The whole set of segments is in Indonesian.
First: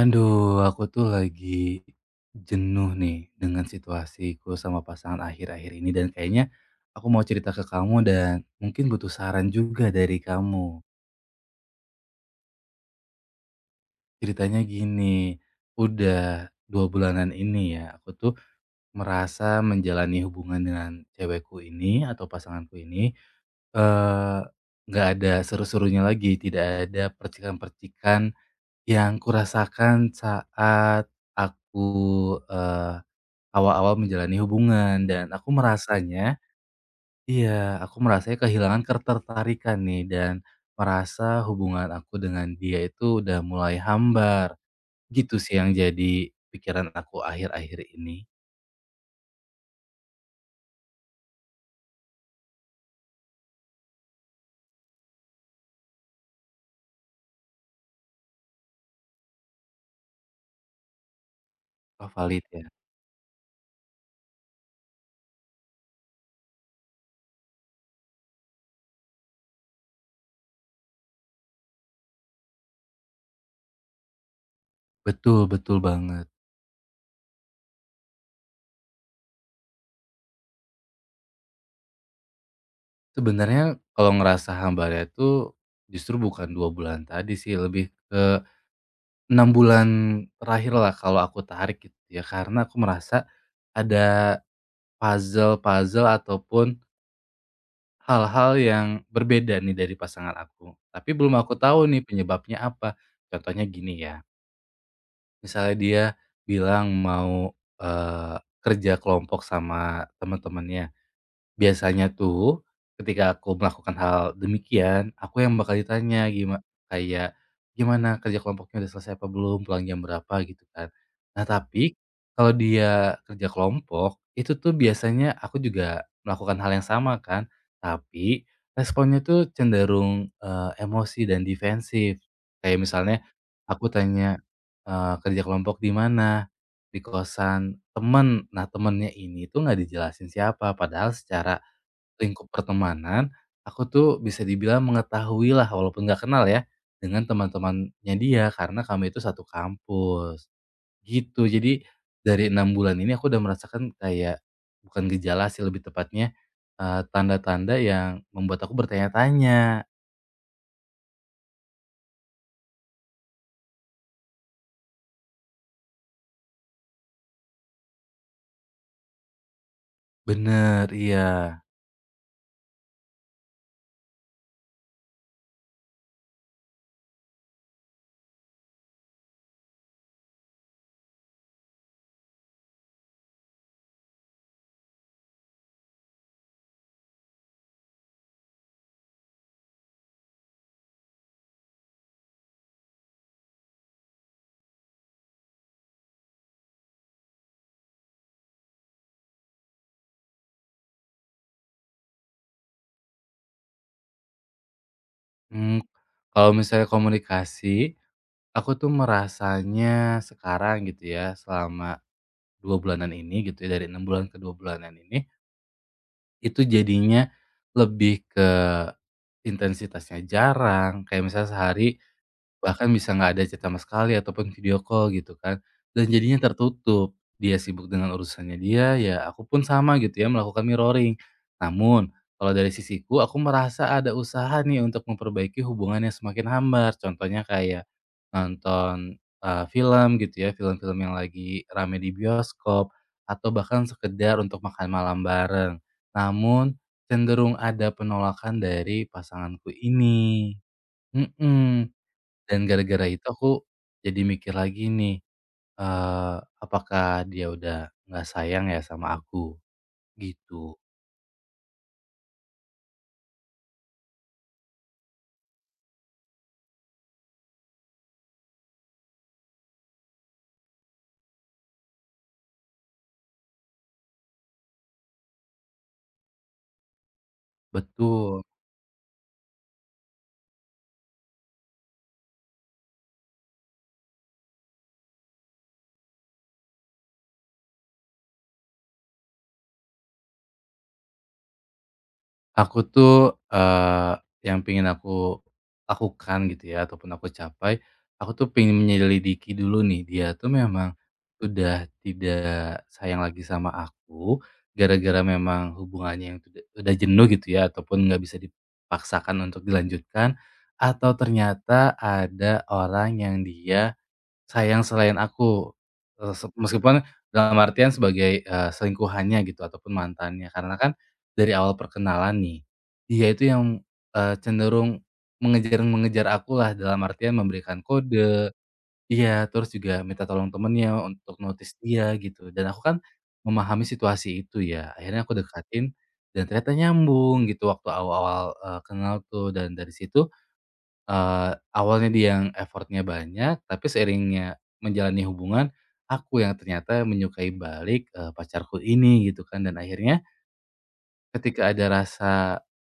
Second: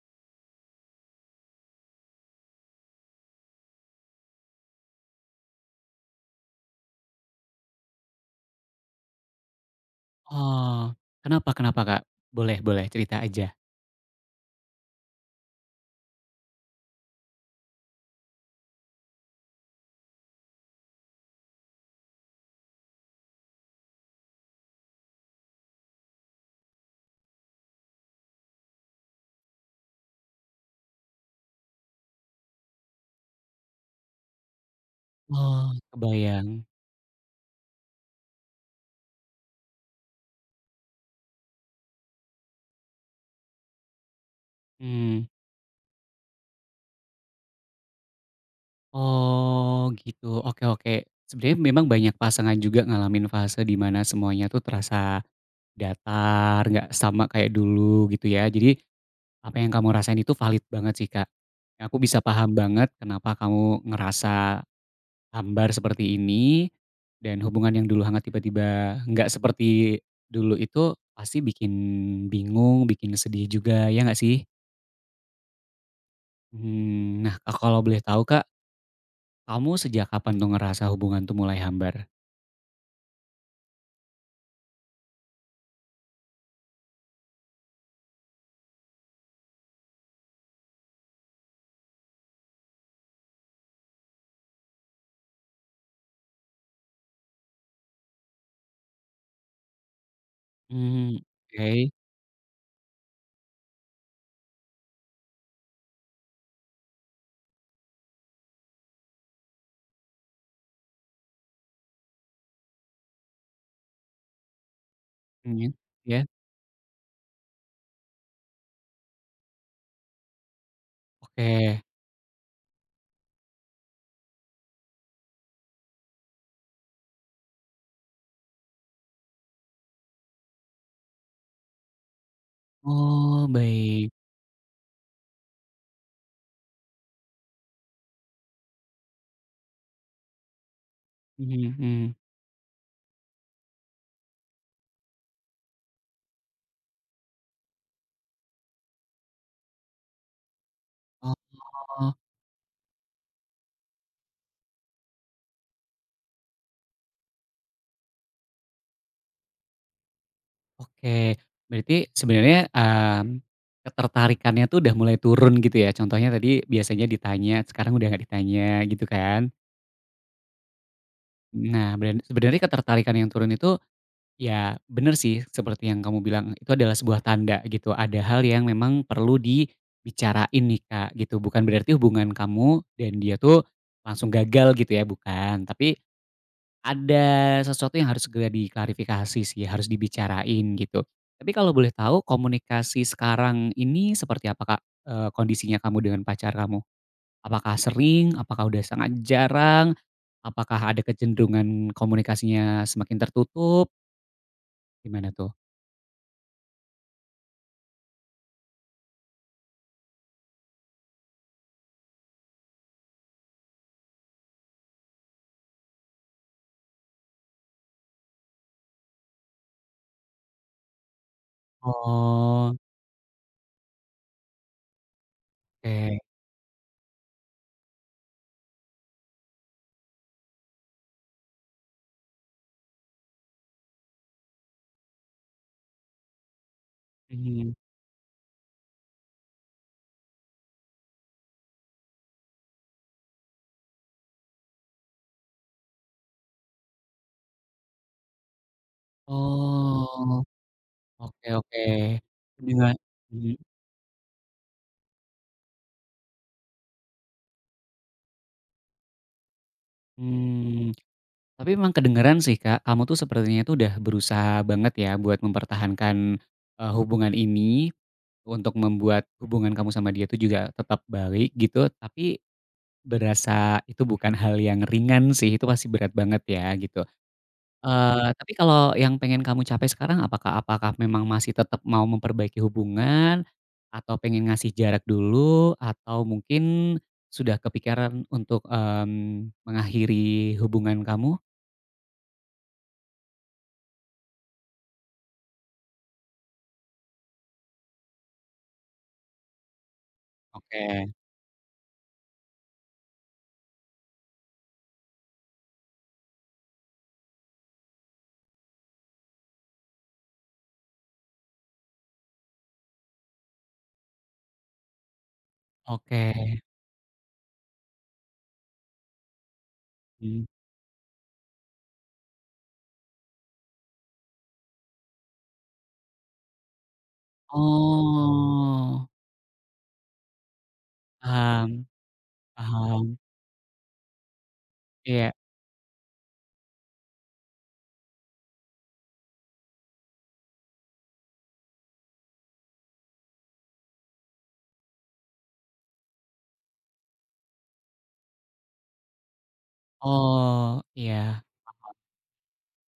Aduh, aku tuh lagi jenuh nih dengan situasiku sama pasangan akhir-akhir ini, dan kayaknya aku mau cerita ke kamu dan mungkin butuh saran juga dari kamu. Oh, kenapa kenapa, Kak? Boleh boleh, cerita aja. Ceritanya gini, udah dua bulanan ini ya, aku tuh merasa menjalani hubungan dengan cewekku ini atau pasanganku ini eh nggak ada seru-serunya lagi, tidak ada percikan-percikan yang kurasakan saat aku awal-awal menjalani hubungan. Dan aku Oh, merasanya, kebayang. iya, aku merasanya kehilangan ketertarikan nih dan merasa hubungan aku dengan dia itu udah mulai hambar. hmm Gitu sih yang jadi pikiran aku akhir-akhir ini. oh, gitu. Oke oke. Sebenarnya memang banyak pasangan juga ngalamin fase di mana semuanya tuh terasa datar, nggak sama kayak dulu gitu ya. Jadi apa yang kamu rasain itu valid banget sih, Kak. Aku Oh, bisa valid paham ya? banget kenapa kamu ngerasa hambar seperti ini, dan hubungan yang dulu hangat tiba-tiba nggak seperti dulu itu pasti bikin bingung, bikin sedih juga, ya nggak sih? Betul, betul banget. Nah, kalau boleh tahu, Kak, kamu sejak kapan tuh ngerasa hubungan tuh mulai hambar? Sebenarnya kalau ngerasa hambarnya itu justru bukan 2 bulan tadi sih, lebih ke 6 bulan terakhir lah kalau aku tarik gitu ya, karena aku merasa ada puzzle-puzzle ataupun hal-hal yang berbeda nih dari pasangan aku, tapi Mmm, belum aku tahu oke, nih penyebabnya apa. Contohnya gini ya, misalnya dia bilang mau, eee, kerja kelompok sama teman-temannya. Biasanya tuh, ketika aku melakukan hal demikian, aku yang mhm, bakal ditanya, ya, gimana kayak, "Gimana kerja kelompoknya, udah selesai apa belum? Pulang jam berapa?" Gitu kan. Nah oke. tapi, kalau dia kerja kelompok, itu tuh biasanya aku juga melakukan hal yang sama kan, tapi responnya tuh cenderung, emosi dan defensif. Kayak misalnya, Oh, aku baik, tanya, "Kerja kelompok di mana?" "Di kosan temen." Nah, temennya ini tuh nggak dijelasin siapa, padahal secara mhm mhm. lingkup pertemanan, aku tuh bisa dibilang mengetahui lah, walaupun nggak kenal ya, dengan teman-temannya dia, karena kami itu satu kampus, gitu. Jadi Oh. dari 6 bulan ini aku udah merasakan kayak bukan gejala sih, lebih tepatnya, tanda-tanda yang membuat aku bertanya-tanya. Oke, berarti sebenarnya, ketertarikannya tuh udah mulai turun gitu ya? Contohnya tadi biasanya ditanya, sekarang udah nggak ditanya gitu kan? Bener, iya. Nah, beran Sebenarnya ketertarikan yang turun itu, ya bener sih seperti yang kamu bilang, itu adalah sebuah tanda gitu, ada hal yang memang perlu dibicarain nih Kak, gitu. Bukan berarti hubungan kamu dan dia tuh langsung gagal gitu ya, bukan. Tapi ada sesuatu yang harus segera diklarifikasi sih, harus dibicarain gitu. Tapi kalau boleh tahu komunikasi sekarang ini seperti apa Kak, kondisinya kamu dengan pacar kamu? Apakah sering? Apakah udah sangat jarang? Apakah ada kecenderungan komunikasinya semakin tertutup? Gimana tuh? Mmm, kalau misalnya komunikasi, aku tuh merasanya sekarang gitu ya, selama 2 bulanan ini gitu ya, dari 6 bulan ke 2 bulanan ini, itu jadinya lebih ke intensitasnya jarang, kayak misalnya sehari Oh, bahkan bisa nggak ada chat sama sekali ataupun video call gitu kan, dan oke, jadinya tertutup. Dia sibuk dengan urusannya dia, ya aku pun sama gitu ya, melakukan mirroring. Namun, kalau dari sisiku aku merasa ada usaha nih untuk memperbaiki hubungan yang semakin hambar. Contohnya mhm. kayak nonton, film gitu ya, film-film yang lagi rame di bioskop, atau bahkan sekedar untuk makan malam bareng. Namun, cenderung ada penolakan dari pasanganku Oh, ini. oke oke. Mhm. Dan Dengan gara-gara itu mhm, aku jadi mikir lagi nih, eee, apakah dia udah nggak sayang ya sama aku? Gitu. mmm. Tapi memang kedengeran sih, Kak, kamu tuh sepertinya tuh udah berusaha banget ya buat mempertahankan, hubungan ini, untuk membuat hubungan kamu sama dia tuh juga tetap baik gitu, tapi berasa itu bukan hal yang ringan sih, itu pasti berat banget ya gitu. Betul. Betul. Tapi kalau yang pengen kamu capai sekarang apakah apakah memang masih tetap mau memperbaiki hubungan, atau pengen ngasih jarak dulu, atau mungkin sudah kepikiran untuk, mengakhiri hubungan kamu? Aku tuh, yang pengen aku lakukan gitu ya ataupun aku capai, aku tuh pengen menyelidiki dulu nih, dia tuh Oke. memang sudah tidak sayang lagi sama aku, gara-gara memang hubungannya yang udah jenuh gitu ya ataupun nggak bisa dipaksakan untuk dilanjutkan, atau ternyata ada orang yang dia sayang selain aku, eee, se Oke. meskipun dalam artian sebagai, selingkuhannya gitu ataupun Mhm. mantannya. Karena kan dari awal perkenalan nih, dia itu yang, cenderung mengejar-mengejar akulah, dalam artian memberikan kode, Oh, iya, terus juga minta tolong temennya untuk notice paham dia gitu, dan aku kan paham. memahami situasi itu ya, akhirnya Iya. aku dekatin dan ternyata nyambung gitu waktu awal-awal, kenal tuh. Dan dari situ awalnya dia yang effortnya banyak, tapi seiringnya menjalani hubungan, aku yang ternyata menyukai balik, pacarku ini gitu kan. Dan akhirnya Oh, iya. ketika ada rasa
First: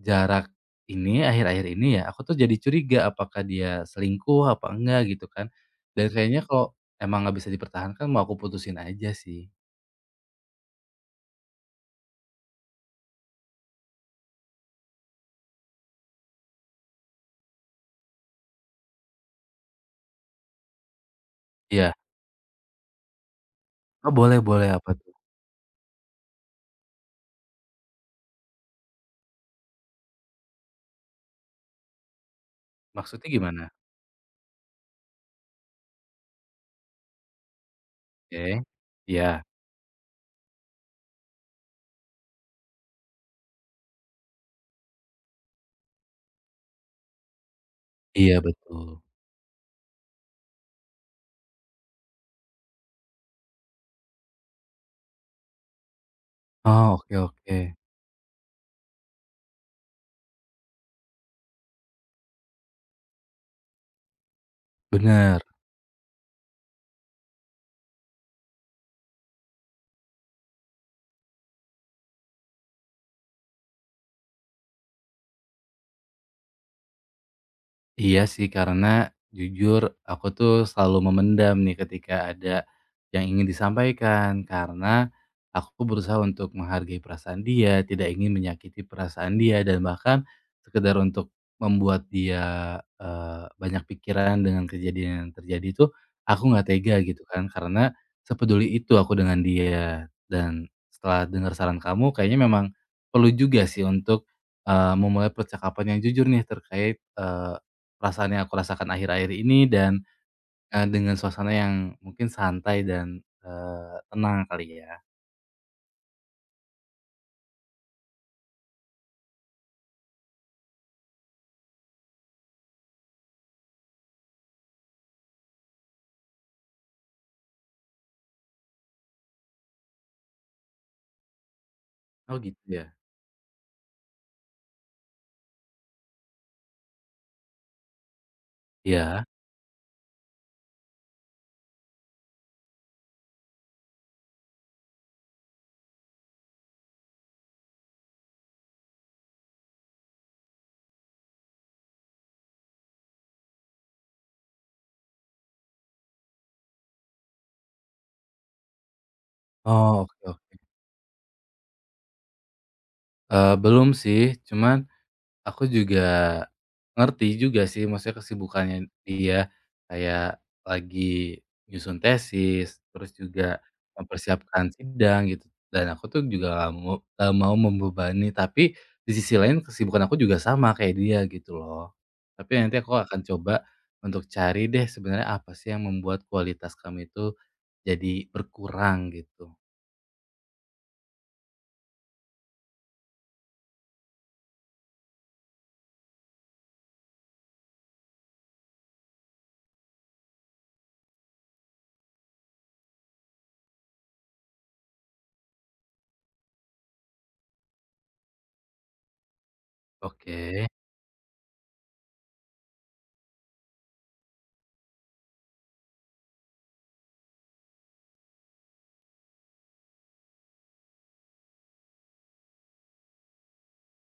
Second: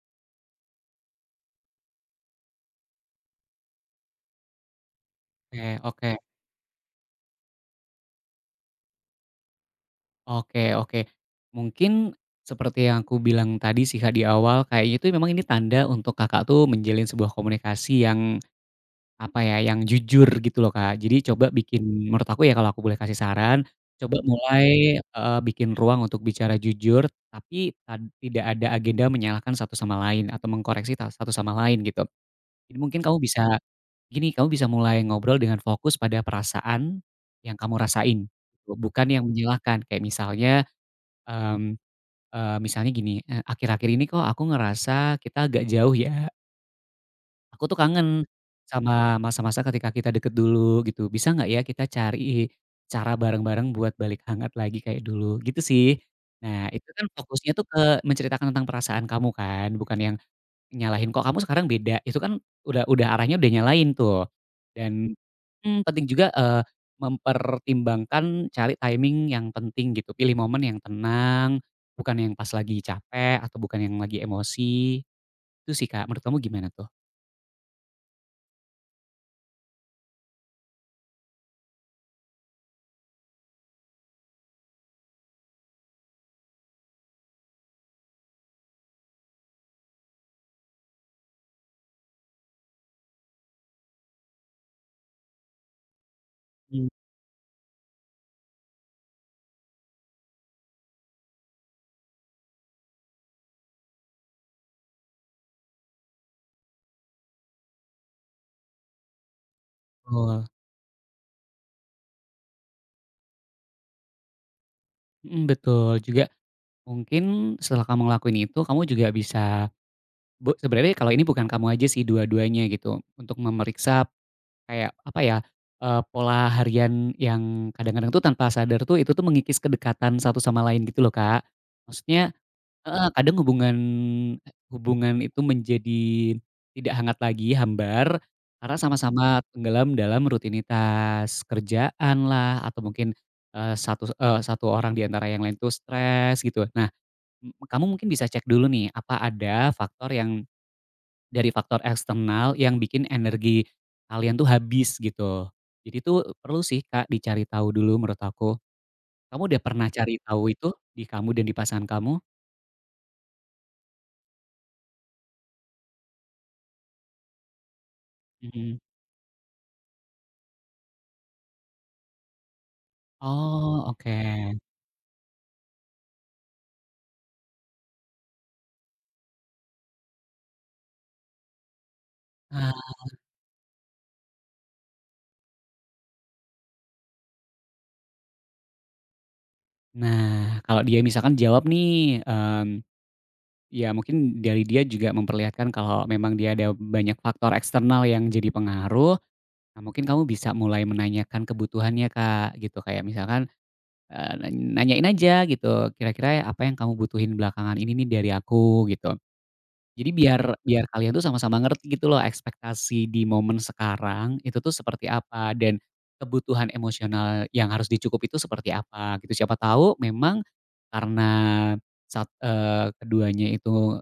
jarak ini, akhir-akhir ini ya, aku tuh jadi curiga apakah dia selingkuh apa enggak gitu kan. Oke oke Dan kayaknya kalau emang nggak bisa dipertahankan, mau aku putusin aja sih. oke oke. Mungkin seperti yang aku bilang tadi sih, Kak, di awal, kayaknya itu memang ini tanda untuk Kakak tuh menjalin sebuah komunikasi yang, apa ya, yang jujur gitu loh, Kak. Jadi coba Iya. bikin menurut aku ya kalau aku boleh kasih saran, Oh, coba boleh boleh, apa mulai, tuh? Bikin ruang untuk bicara jujur, tapi tidak ada agenda menyalahkan satu sama lain atau mengkoreksi satu sama lain gitu. Jadi mungkin kamu Maksudnya bisa gimana? gini, kamu bisa mulai ngobrol dengan fokus pada perasaan yang kamu rasain, Oke. Bukan yang Iya. menyalahkan. Kayak misalnya, mmm, misalnya gini, "Akhir-akhir ini kok aku ngerasa kita agak jauh ya. Aku tuh kangen Iya betul. sama masa-masa ketika kita deket dulu," gitu. "Bisa nggak ya kita cari cara bareng-bareng buat balik hangat lagi kayak dulu?" Gitu sih. Nah, itu Oh kan oke fokusnya oke. tuh ke menceritakan tentang perasaan kamu kan, bukan yang nyalahin, "Kok kamu sekarang beda?" Itu kan udah arahnya udah nyalahin tuh. Dan Bener. mhm, penting juga, mempertimbangkan cari timing yang penting gitu, pilih momen yang tenang, bukan yang pas lagi capek atau bukan yang lagi emosi. Itu sih, Kak. Menurut kamu gimana tuh? Iya sih, karena jujur aku tuh selalu memendam nih ketika ada yang ingin disampaikan. Karena aku berusaha untuk menghargai perasaan dia, tidak ingin menyakiti perasaan dia, dan bahkan sekedar untuk membuat dia banyak pikiran dengan kejadian yang terjadi itu, aku nggak Mmm. tega gitu kan. Karena sepeduli itu aku dengan dia. Dan setelah dengar saran kamu, kayaknya memang perlu juga sih untuk memulai percakapan yang jujur nih terkait perasaan yang aku rasakan akhir-akhir ini, dan, Betul, dengan suasana yang mungkin santai dan, tenang kali ya. mhm, betul. Juga mungkin setelah kamu ngelakuin itu, kamu juga bisa sebenarnya kalau ini bukan kamu aja sih, dua-duanya gitu, untuk memeriksa kayak apa ya, pola harian yang kadang-kadang tuh tanpa sadar tuh itu tuh mengikis kedekatan satu sama lain gitu loh, Kak. Maksudnya Oh gitu ya? heeh, kadang hubungan hubungan itu menjadi tidak hangat lagi, hambar, karena Iya. sama-sama tenggelam dalam rutinitas kerjaan lah atau mungkin, satu orang di antara yang lain tuh stres gitu. Nah, kamu mungkin bisa cek dulu nih, apa ada faktor yang dari faktor eksternal yang bikin energi kalian tuh habis gitu. Jadi tuh perlu sih, Kak, dicari tahu dulu menurut aku. Kamu udah pernah Oh oke cari oke. tahu itu di kamu dan di pasangan kamu? Belum sih, cuman aku juga ngerti juga sih, maksudnya Mhm. kesibukannya dia, kayak lagi nyusun tesis, terus juga Oh, oke. mempersiapkan sidang gitu, dan aku tuh juga nggak mau membebani, tapi di sisi lain kesibukan aku juga sama kayak dia gitu loh. Tapi nanti Ah, aku akan coba untuk cari deh sebenarnya apa sih yang membuat kualitas kami itu jadi berkurang gitu. nah kalau dia misalkan jawab nih, ya mungkin dari dia juga memperlihatkan kalau memang dia ada banyak faktor eksternal yang jadi pengaruh. Nah mungkin kamu bisa mulai menanyakan kebutuhannya, Kak, gitu. Kayak misalkan Eee, nanyain aja gitu, "Kira-kira apa yang kamu butuhin belakangan ini nih dari aku?" Gitu. Jadi biar Oke, biar kalian tuh sama-sama ngerti gitu loh ekspektasi di momen sekarang itu tuh seperti apa, dan kebutuhan emosional yang harus dicukup itu seperti apa gitu. Siapa tahu memang karena saat keduanya itu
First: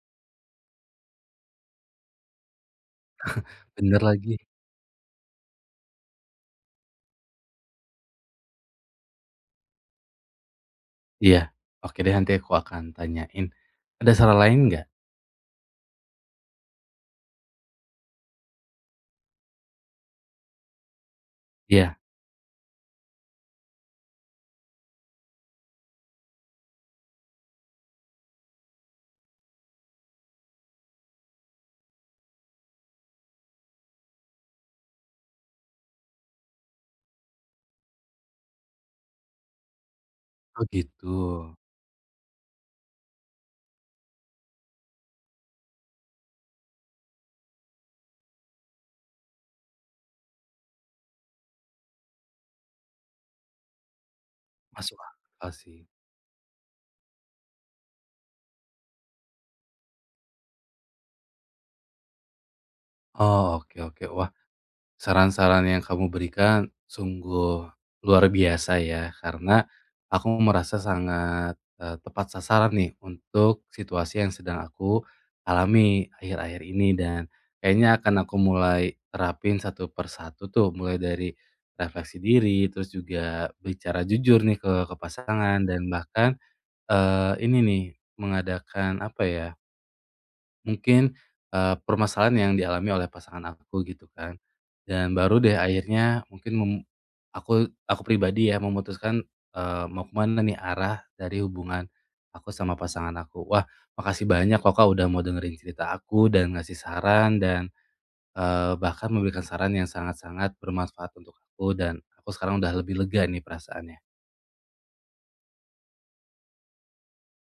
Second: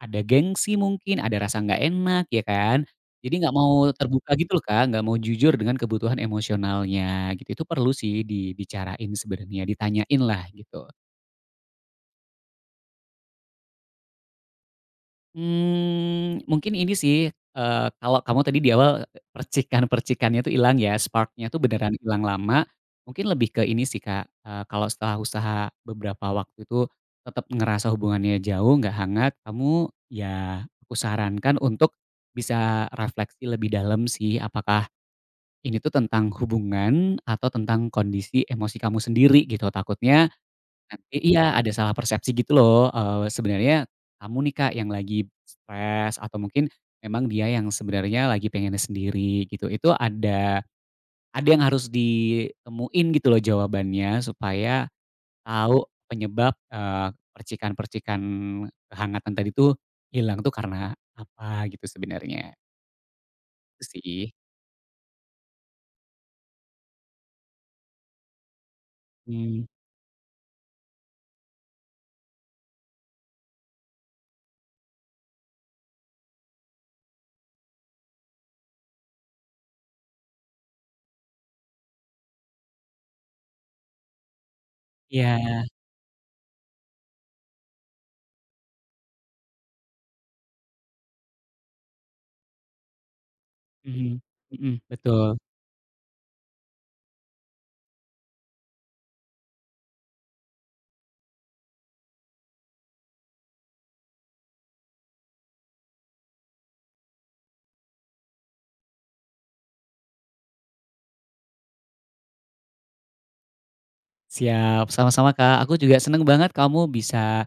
ada gengsi mungkin, ada rasa nggak enak ya kan. Jadi nggak mau bener terbuka lagi. gitu loh Kak, nggak mau jujur dengan kebutuhan emosionalnya gitu. Itu perlu sih dibicarain sebenarnya, ditanyain lah gitu. Iya, oke deh nanti aku akan tanyain. Ada saran lain nggak? Mungkin ini sih, kalau kamu tadi di awal percikan-percikannya tuh hilang ya, spark-nya tuh beneran Iya, hilang lama, mungkin lebih ke ini sih Kak, kalau setelah usaha beberapa waktu itu tetap ngerasa hubungannya jauh, nggak hangat, kamu ya aku sarankan untuk bisa refleksi lebih dalam sih, apakah ini tuh tentang hubungan atau tentang kondisi emosi kamu sendiri gitu. Takutnya oh gitu, nanti iya, ada salah persepsi gitu loh, sebenarnya kamu nih, Kak, yang lagi stres atau mungkin memang dia yang sebenarnya lagi pengennya sendiri gitu. Itu ada yang harus ditemuin gitu loh jawabannya supaya masuk akal sih. tahu penyebab, percikan-percikan kehangatan tadi tuh hilang tuh karena apa gitu sebenarnya, Oh, oke itu oke. sih. Wah, saran-saran yang kamu berikan sungguh luar biasa ya, Mmm, karena aku merasa sangat, tepat sasaran nih untuk situasi yang sedang aku alami akhir-akhir ini. Dan kayaknya akan aku mulai terapin satu persatu tuh, mulai dari refleksi diri, terus juga bicara jujur nih ke iya, pasangan, dan bahkan, ini nih, mengadakan apa ya, mungkin, permasalahan yang dialami oleh pasangan aku gitu mhm, kan, mhm, dan betul. baru deh akhirnya mungkin mem aku pribadi ya memutuskan, mau kemana nih arah dari hubungan aku sama pasangan aku. Wah, makasih banyak loh Kak, udah mau dengerin cerita aku dan ngasih saran dan, bahkan memberikan saran yang sangat-sangat bermanfaat untuk aku, dan aku sekarang udah lebih lega nih perasaannya. Siap, sama-sama, Kak, aku juga seneng banget kamu bisa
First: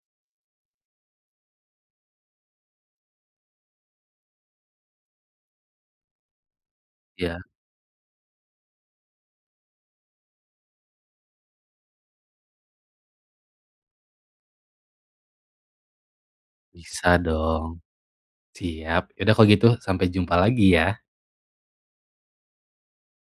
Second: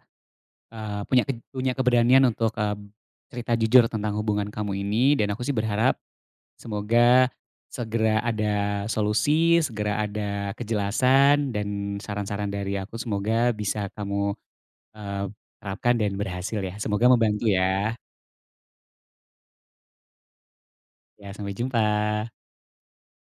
Eee, punya ke punya keberanian untuk, cerita jujur tentang hubungan kamu ini dan aku sih berharap semoga Ya, segera ada solusi, segera ada kejelasan dan saran-saran dari aku semoga bisa kamu, eee, terapkan dan berhasil ya. Semoga bisa membantu dong. ya. Siap. Yaudah kalau gitu sampai jumpa lagi ya. Ya sampai jumpa.